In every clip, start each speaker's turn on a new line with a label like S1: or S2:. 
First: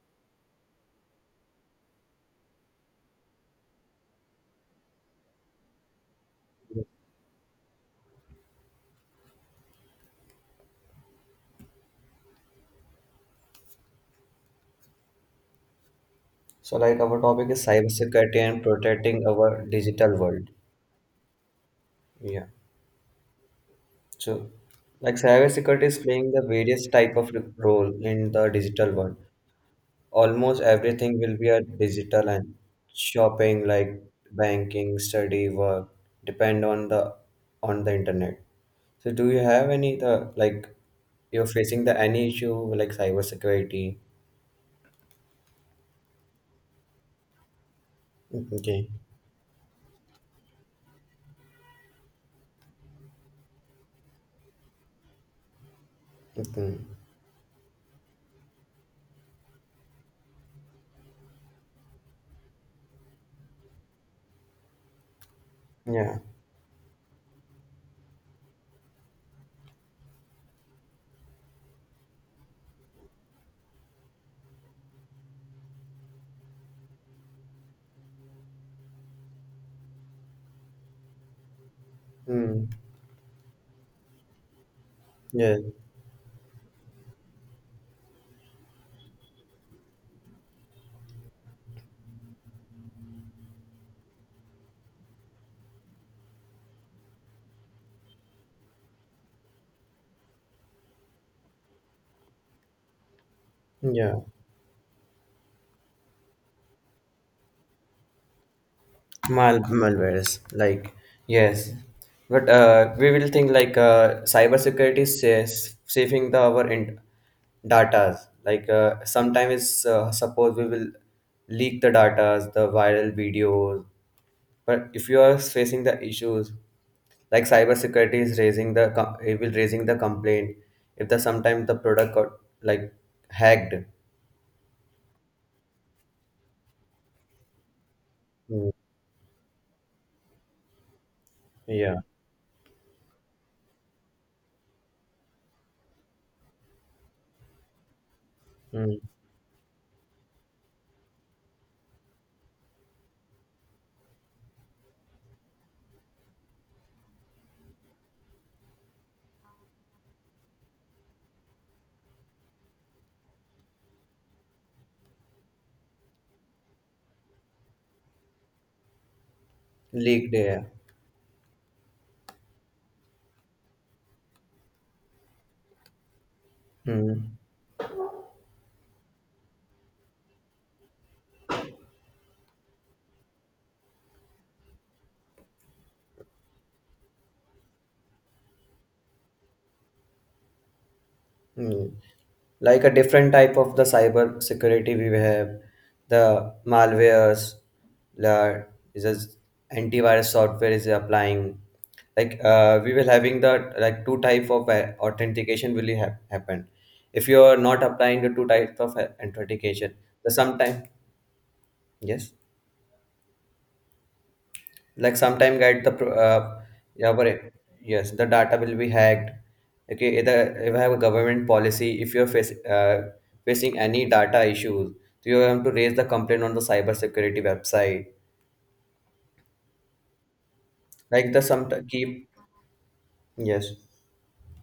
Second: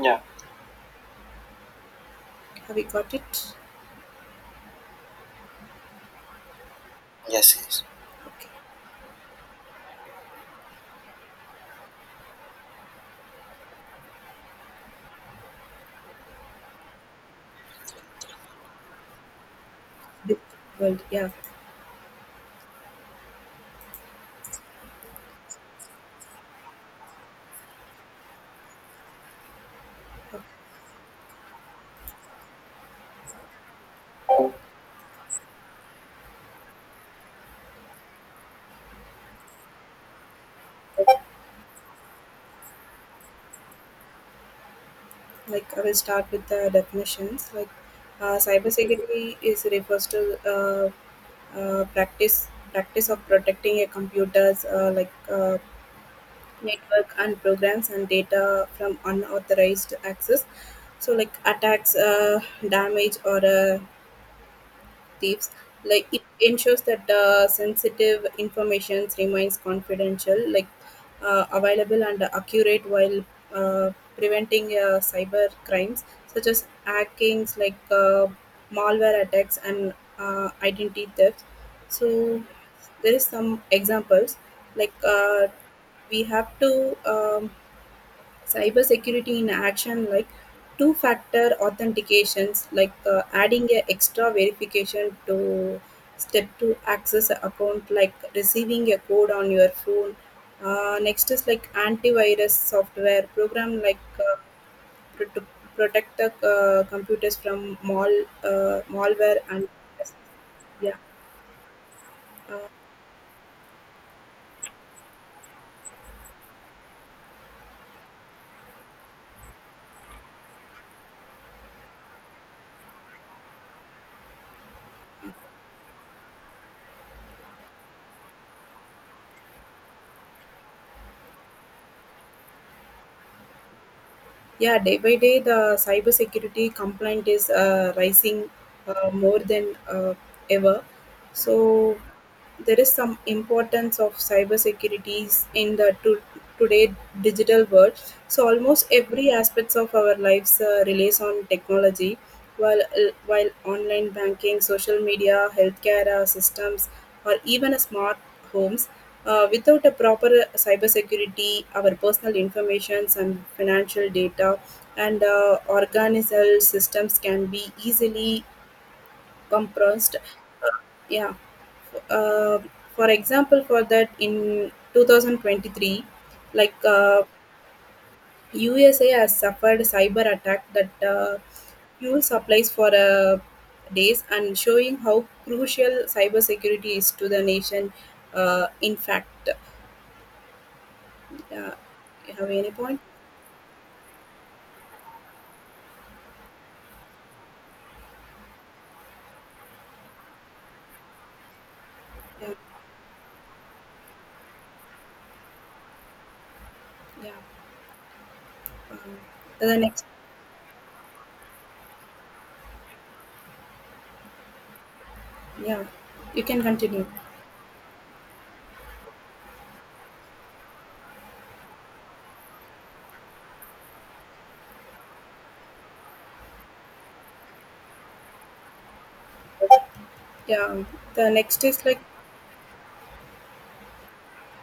S1: Yeah. Have you got it? Yes. Yes. Okay.
S2: So, like, our topic is cybersecurity and protecting our digital
S1: Bit-
S2: world.
S1: Well, yeah.
S2: Yeah. So, like cybersecurity is playing the various type of role in the digital world. Almost everything will be a digital and shopping, like banking, study, work, depend on the internet. So, do you have any the like you're facing the any issue like cybersecurity?
S1: Like I will start with the definitions. Like
S2: Okay. Okay.
S1: cybersecurity is refers to uh, uh, practice practice of protecting a computer's, like,
S2: Mm-hmm.
S1: network and programs and data from unauthorized access. So like attacks, damage, or thieves, like
S2: Yeah.
S1: it ensures that sensitive information remains confidential, like available and accurate, while uh, preventing cyber crimes such as hackings, like malware attacks and identity theft. So
S2: Mm.
S1: there is some examples, like
S2: Yeah.
S1: we have to, um, cybersecurity in action, like two-factor authentications, like adding a extra verification to step to access a account, like receiving a code on your phone. Next is like antivirus software program, like
S2: Yeah.
S1: to protect the, computers from malware,
S2: Mal
S1: and
S2: malwares,
S1: yeah.
S2: like yes, but we will think like cybersecurity says saving the our in- datas. Like sometimes suppose we will leak the datas the viral videos. But if you are facing the issues, like cybersecurity is raising the com- it will raising the complaint if the sometimes the product got like hacked.
S1: Yeah, day by day, the cybersecurity complaint is rising
S2: Mm.
S1: more than ever. So
S2: Yeah.
S1: there is some importance of cybersecurity in the today digital world. So almost
S2: Mm.
S1: every aspects of our lives relies on technology. While online banking, social media, healthcare systems, or even a smart homes, without a proper cybersecurity, our personal information and financial data and organizational systems can be easily compressed.
S2: Leaked. Yeah.
S1: Yeah. Uh, for example, for that, in 2023, like
S2: Mm.
S1: USA has suffered cyber attack that fuel supplies for days, and showing how crucial cybersecurity is to the nation. In fact, uh,
S2: Hmm.
S1: you have any
S2: Like a
S1: point?
S2: different type of the cyber security we have, the malwares, the is as antivirus software is applying. Like
S1: Yeah.
S2: we will having the like two type of authentication will ha- happen. If
S1: Yeah.
S2: you are not applying the two types of
S1: Um, the
S2: authentication,
S1: next,
S2: the sometime yes. Like sometime
S1: yeah,
S2: get the pro-
S1: you can continue.
S2: yeah but it- yes the data will be hacked. Okay, either if I have a government policy, if you're face, facing any data issues, so you have to raise the complaint on the cyber security website
S1: Yeah. The
S2: like the
S1: next
S2: some
S1: is like,
S2: keep yes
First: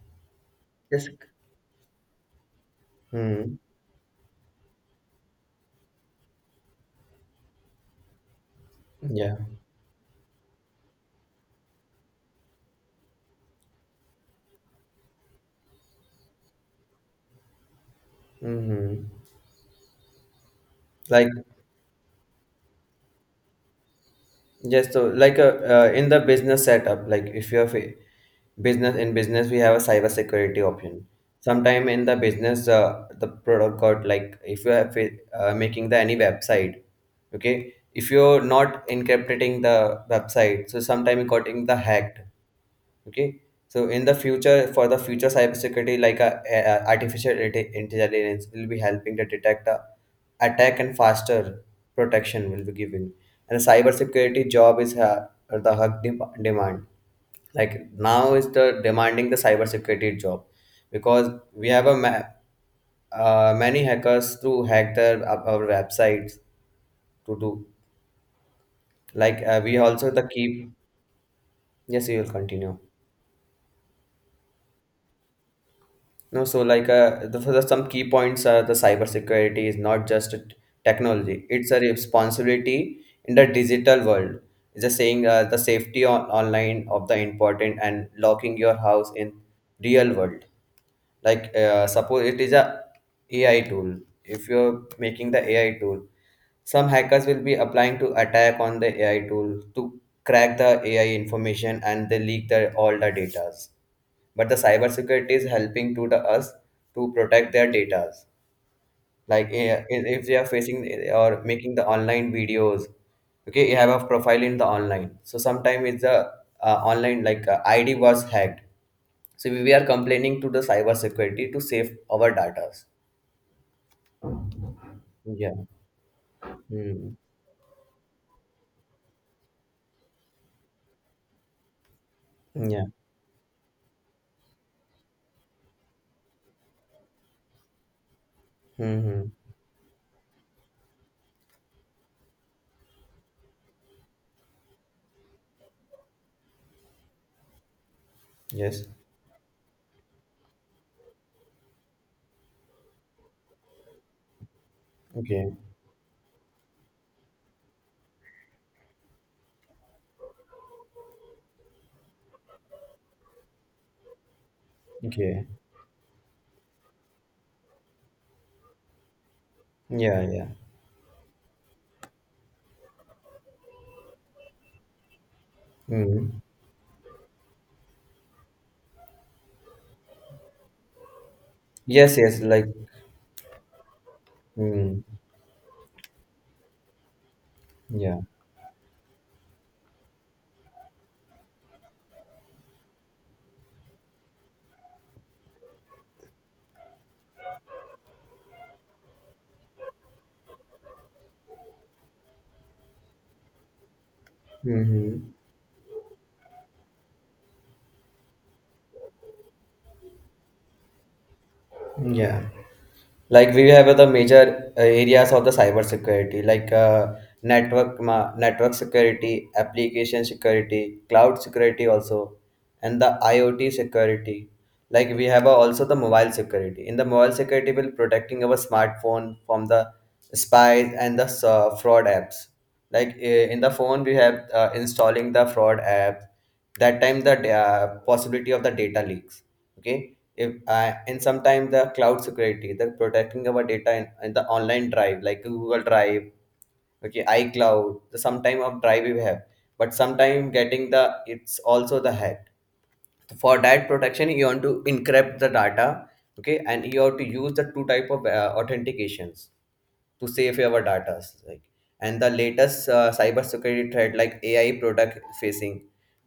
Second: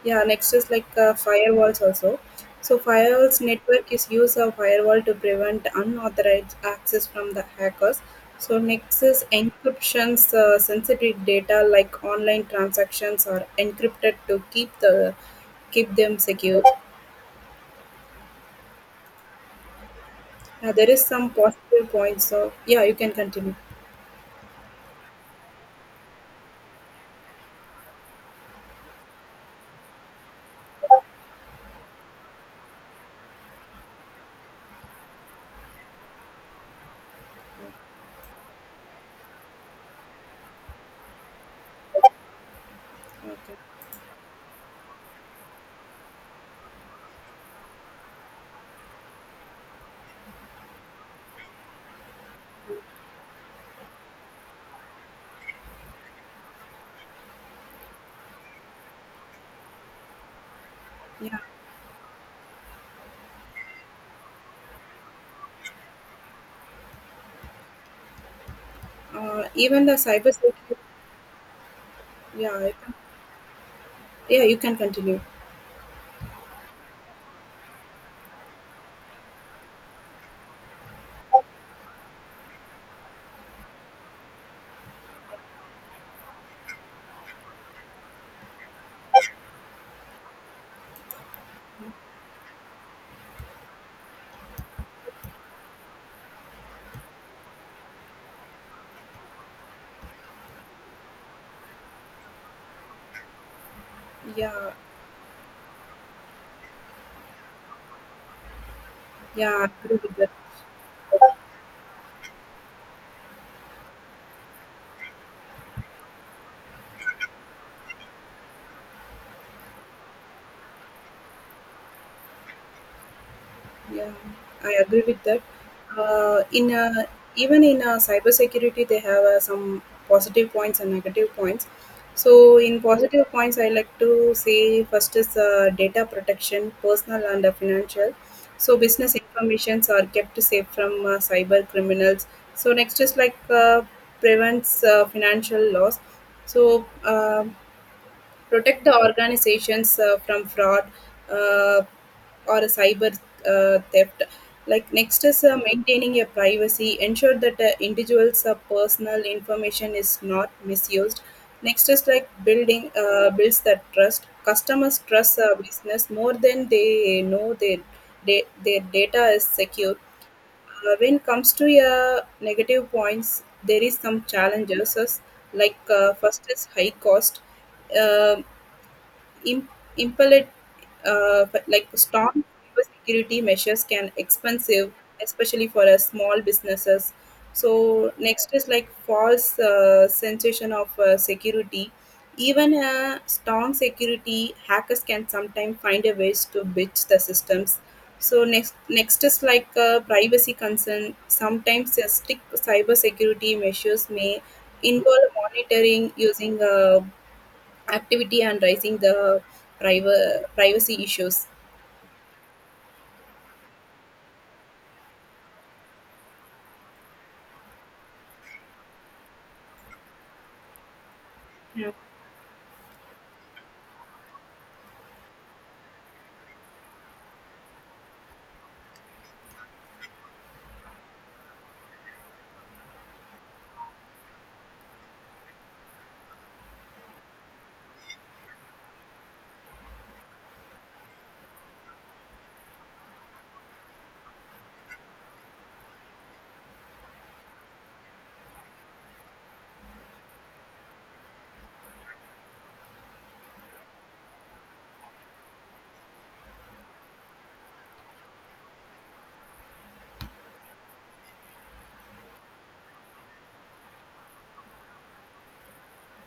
S1: yeah, next is like
S2: yes
S1: firewalls also. So firewalls
S2: hmm
S1: network is use of firewall to prevent unauthorized access from the hackers. So next is
S2: yeah
S1: encryptions. Sensitive data like online transactions are encrypted to keep them secure.
S2: mm-hmm.
S1: Now there is
S2: Like
S1: some positive points. So yeah, you can continue.
S2: yes, so like in the business setup, like if you have a business in business, we have a cyber security option. Sometime in the business, the product got like if you have a- making the any website, okay, if you're not encrypting the website, so sometime it got in the hacked okay.
S1: Okay.
S2: So in the future, for the future cybersecurity like artificial inte- intelligence will be helping to detect a attack and faster protection will be given, and the cybersecurity job is the hug de- demand, like now is the demanding the cybersecurity job because
S1: Yeah.
S2: we have a ma- many hackers to hack their our websites to do like we
S1: Even the
S2: also the keep
S1: cybersecurity.
S2: yes you will
S1: Yeah.
S2: continue.
S1: Yeah, you can continue.
S2: No, so like some key points are the cybersecurity is not just a t- technology; it's a responsibility in the digital world. It's just saying the safety on online of the important and locking your house in real world, like suppose it is a AI tool, if you're making the AI tool some hackers will be applying to attack on the AI tool to crack the AI information and they leak the all the datas, but the
S1: Yeah,
S2: cybersecurity is helping to the us to protect their data. Like
S1: yeah, I
S2: eh,
S1: agree
S2: if
S1: with
S2: if
S1: that.
S2: they are facing eh, or making the online videos, okay, you have a profile in the online. So sometimes it's the online like ID was hacked. So we are complaining to the cyber security to save our data.
S1: Yeah, I agree with that.
S2: Yeah.
S1: In
S2: Hmm.
S1: Even in cybersecurity, they have some positive points and negative points. So in
S2: Yeah.
S1: positive points, I like to say, first is data protection, personal and financial. So business
S2: Mm-hmm.
S1: informations are kept safe from cyber criminals. So next is like prevents financial loss. So, protect
S2: Yes.
S1: the organizations from fraud, uh, or a cyber, theft. Like, next is
S2: Okay.
S1: maintaining your privacy, ensure that individuals personal information is not misused. Next is like building, builds that trust. Customers trust
S2: Okay.
S1: business more than they know their data is secure.
S2: Yeah. Yeah.
S1: When it comes to your negative points, there is some challenges like,
S2: Hmm.
S1: first is high cost, uh, Im- impelled, like
S2: Yes. Yes.
S1: strong
S2: Like.
S1: security measures can expensive,
S2: Hmm.
S1: especially for a small businesses. So
S2: Yeah.
S1: next is like false, sensation of security. Even a strong security, hackers can sometimes find a ways to bitch the systems. So next is like privacy concern. Sometimes strict cyber security measures may
S2: Mm-hmm.
S1: involve monitoring, using activity and raising the privacy issues.
S2: Yeah. Like we have the major areas of the cyber security like network security, application security, cloud security
S1: Yeah.
S2: also, and the IoT security. Like we have also the mobile security. In the mobile security we will protecting our smartphone from the spies and the fraud apps. Like in the phone we have installing the fraud app, that time the da- possibility of the data leaks okay if and sometimes the cloud security the protecting our data in the online drive like Google Drive, okay, iCloud, the sometime of drive we have, but sometime getting the it's also the hack. For that protection you want to encrypt the data, okay, and you have to use the two type of authentications to save your data, like, and the latest cyber security threat like AI product facing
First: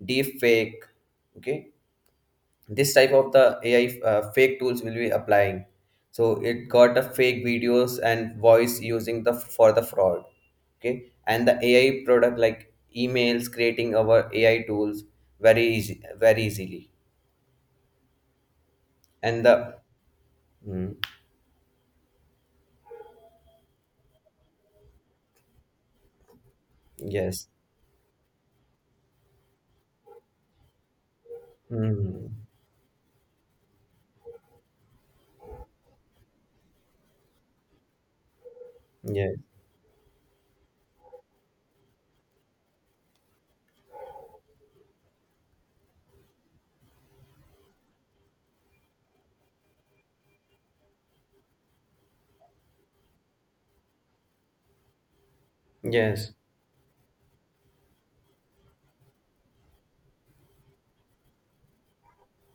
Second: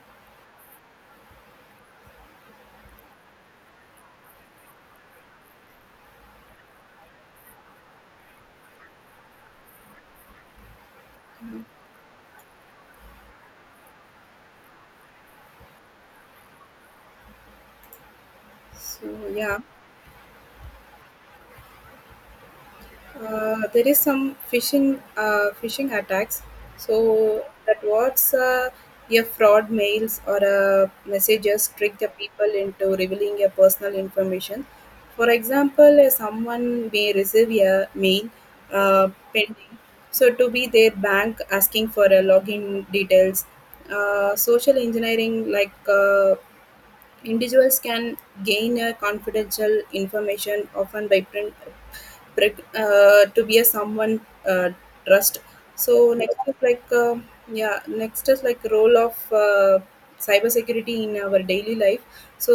S2: deep fake okay. This type of the AI fake tools will be applying, so it got the fake videos and voice using the for the fraud okay, and the AI product like emails creating our AI tools very easy very easily.
S1: So
S2: And
S1: yeah,
S2: the mm,
S1: there is some phishing attacks. So
S2: yes
S1: that what's your fraud mails or messages trick the
S2: mm,
S1: people into revealing your personal information. For example, someone may receive a mail, uh,
S2: yes
S1: pending, so to be their bank asking for a login details. Social engineering, like individuals can gain a confidential information, often by print, to be a someone, uh, trust. So
S2: yes
S1: next is like yeah, next is like role of cybersecurity in our daily life. So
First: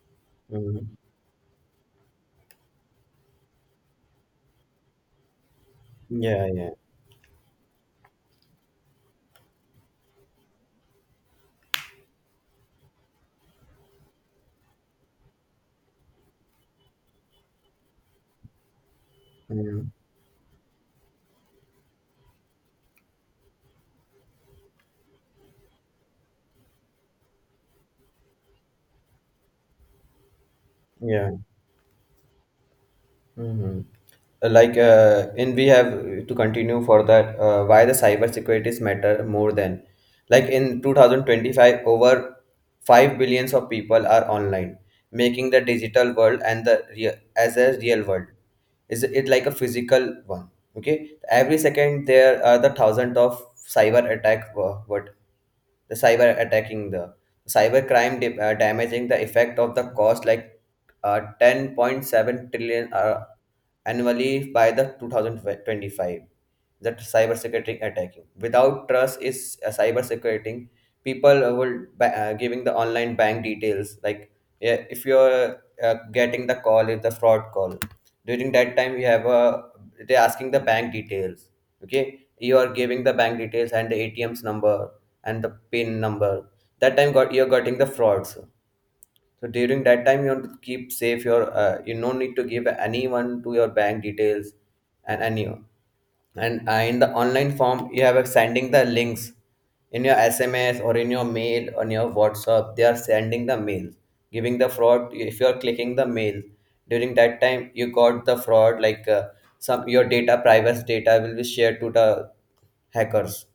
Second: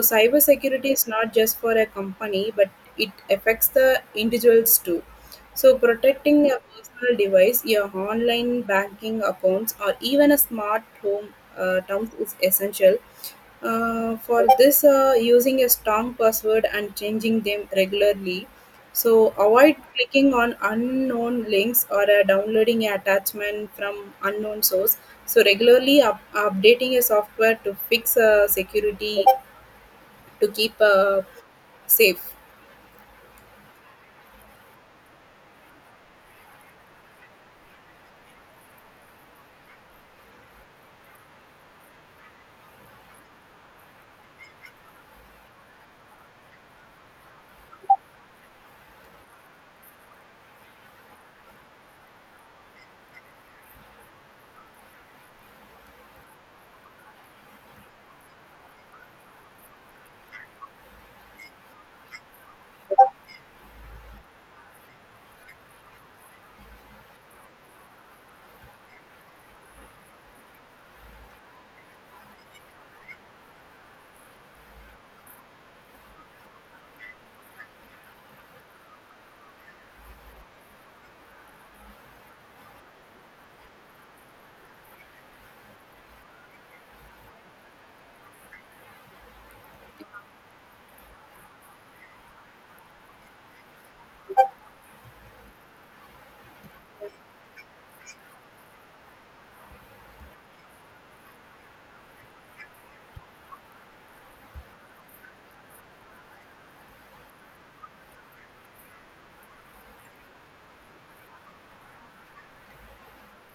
S2: mm,
S1: cybersecurity is not just for a company, but it affects the individuals too. So protecting
S2: yeah
S1: your
S2: yeah
S1: personal device, your online banking accounts, or even a smart home, terms is essential, for this, using a strong password and changing them regularly. So avoid
S2: mm,
S1: clicking on unknown links or downloading an attachment from unknown source. So regularly updating a software to fix security, to keep
S2: yeah
S1: safe.
S2: hmm. Like, and we have to continue for that. Why the cyber securities matter more than, like in 2025, over 5 billion of people are online, making the digital world and the real as a real world. Is it like a physical one? Okay, every second there are the thousand of cyber attack. Wha- What the cyber attacking the cyber crime da- damaging the effect of the cost like uh, 10.7 trillion annually by the 2025, that cyber security attacking without trust is cyber security people will ba- giving the online bank details. Like yeah, if you're getting the call is the fraud call, during that time you have a, they're asking the bank details okay, you are giving the bank details and the ATM's number and the PIN number, that time got you're getting the frauds. So during that time, you want to keep safe your. You no need to give anyone to your bank details, and anyone. And in the online form, you have a sending the links in your SMS or in your mail on your WhatsApp. They are sending the mails, giving the fraud. If you are clicking the mail during that time, you got the fraud. Like some your data, private data, will be shared to the hackers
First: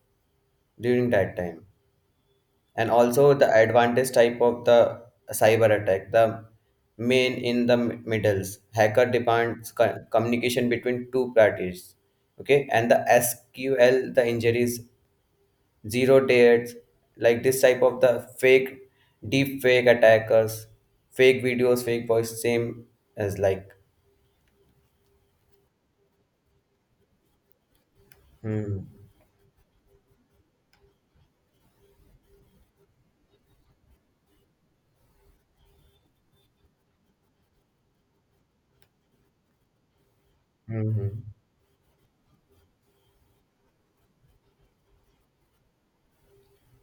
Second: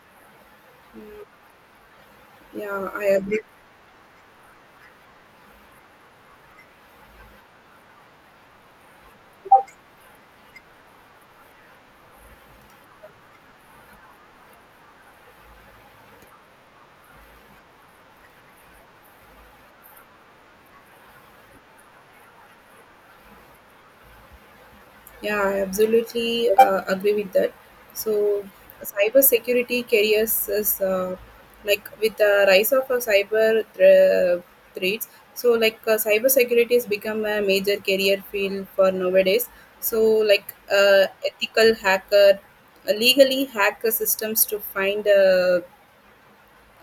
S2: during
S1: Mm.
S2: that time.
S1: Yeah,
S2: And
S1: I
S2: also
S1: agree.
S2: the advantage type of the cyber attack, the main in the m- middles hacker demands co- communication between two parties okay, and the SQL the injuries, zero dates, like this type of the fake, deep fake attackers, fake videos fake voice same as like
S1: Yeah, I absolutely agree with that. So
S2: hmm
S1: cybersecurity careers is like with the rise of cyber threats. So like cybersecurity has become a major career field for nowadays. So like
S2: hmm hmm.
S1: ethical hacker, legally hack the systems to find uh,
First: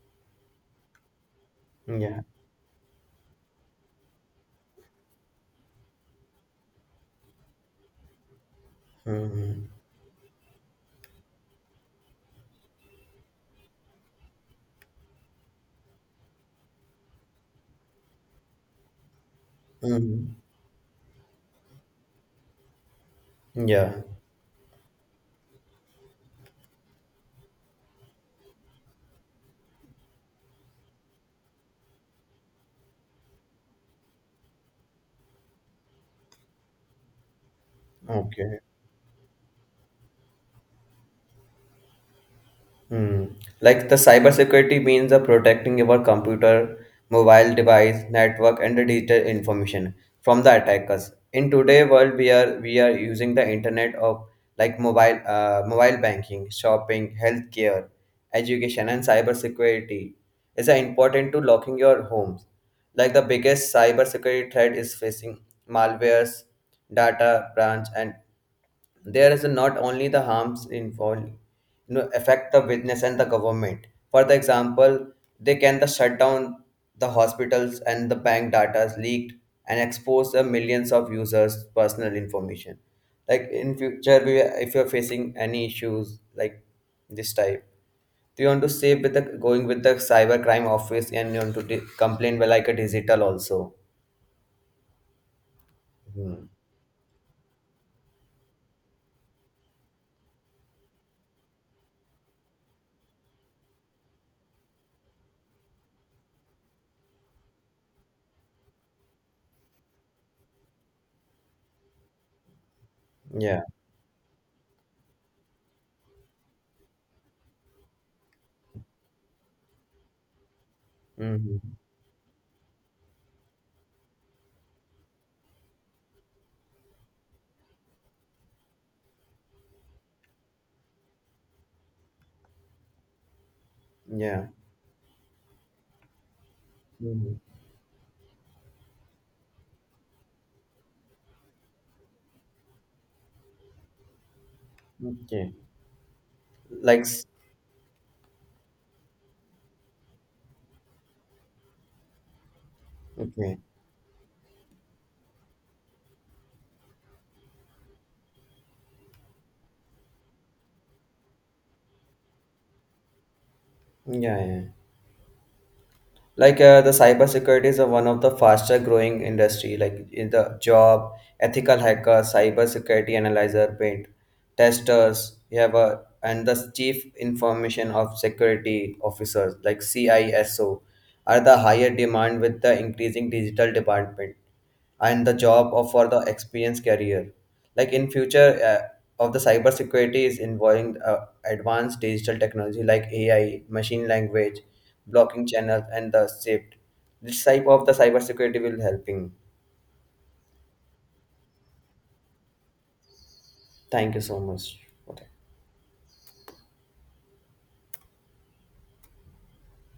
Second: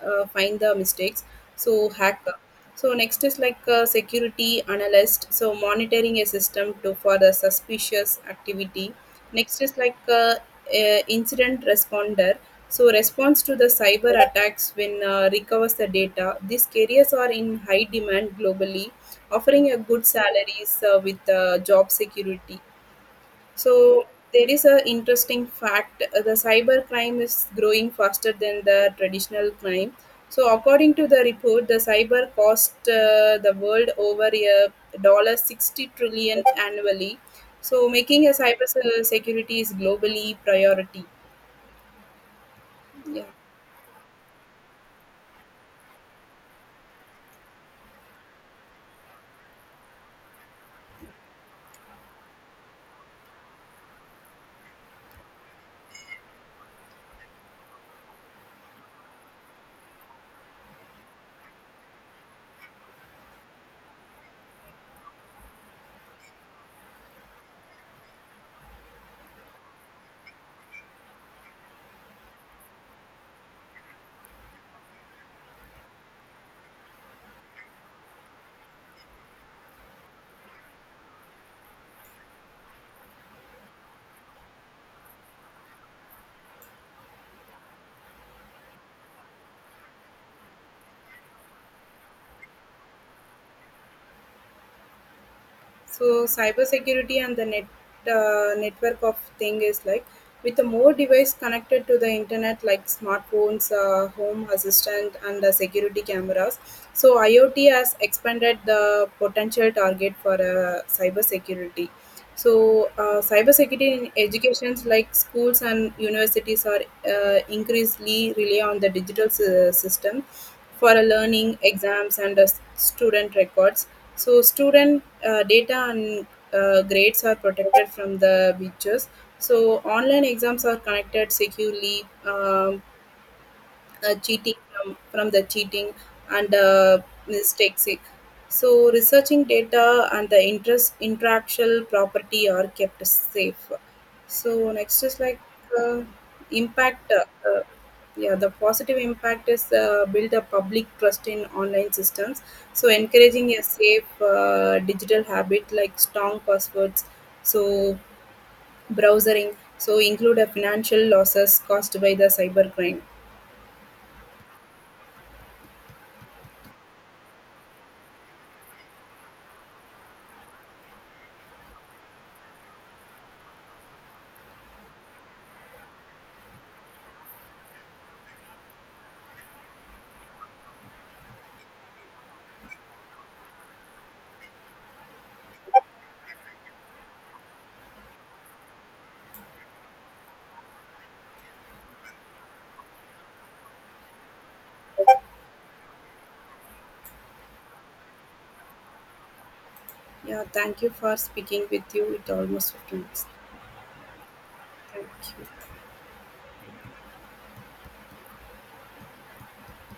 S1: uh, find the mistakes, so
S2: Yeah
S1: hacker. So next is like a security analyst, so monitoring a system to for the suspicious activity. Next
S2: hmm
S1: is like a incident responder, so response to the cyber attacks when recovers the data. These careers are in high demand globally, offering a
S2: hmm
S1: good
S2: hmm,
S1: salaries with job security.
S2: hmm. Yeah
S1: So there is a interesting fact: the cyber crime is growing faster than the traditional crime. So according to the report, the cyber cost the world over a dollar 60 trillion annually. So making a
S2: okay.
S1: cyber security is globally priority. Yeah.
S2: Hmm. Like the cybersecurity means the protecting your computer, mobile device, network, and the digital information from the attackers. In today world, we are using the internet of like mobile mobile banking, shopping, healthcare, education, and cybersecurity is important to locking your homes. Like the biggest cybersecurity threat is facing malwares, data branch, and there is not only the harms involved, you know, affect the witness and the government. For the example, they can the shut down the hospitals and the bank data is leaked and expose the millions of users' personal information. Like in future, we, if you're facing any issues like this type, do you want to save with the going with the cyber crime office and you want to di- complain with like a digital also?
S1: So
S2: Hmm.
S1: cybersecurity and the network of thing is like with the more device connected to the internet like smartphones, home assistant and the security cameras. So IoT has expanded the potential target for cybersecurity. So
S2: Yeah.
S1: cybersecurity in educations, like schools and universities, are increasingly rely on the digital system for learning,
S2: Hmm.
S1: exams and student records. So student data and grades are protected from the breaches. So online exams are connected securely.
S2: Yeah.
S1: Cheating from the cheating and
S2: Hmm.
S1: mistakes. So researching data and the interest intellectual property are kept safe. So next is like
S2: Okay.
S1: uh,
S2: Like
S1: impact.
S2: s-
S1: Yeah, the positive impact is build a public trust in online systems. So encouraging
S2: okay.
S1: a safe digital habit like strong passwords. So browsing. So include a financial losses caused by the cybercrime.
S2: Yeah, yeah. Like the cybersecurity is one of the faster growing industry like in the job, ethical hacker, cybersecurity analyzer, paint testers, you have a, and the chief information of security officers like CISO, are the higher demand with the increasing digital department and the job of for the experience career. Like in future of the cyber security is involving advanced digital technology like AI, machine language, blocking channels, and the shift, this type of the cyber security will helping.
S1: Yeah, thank you for speaking with you. It almost finished.
S2: Thank you so much.
S1: Thank
S2: Okay.
S1: you.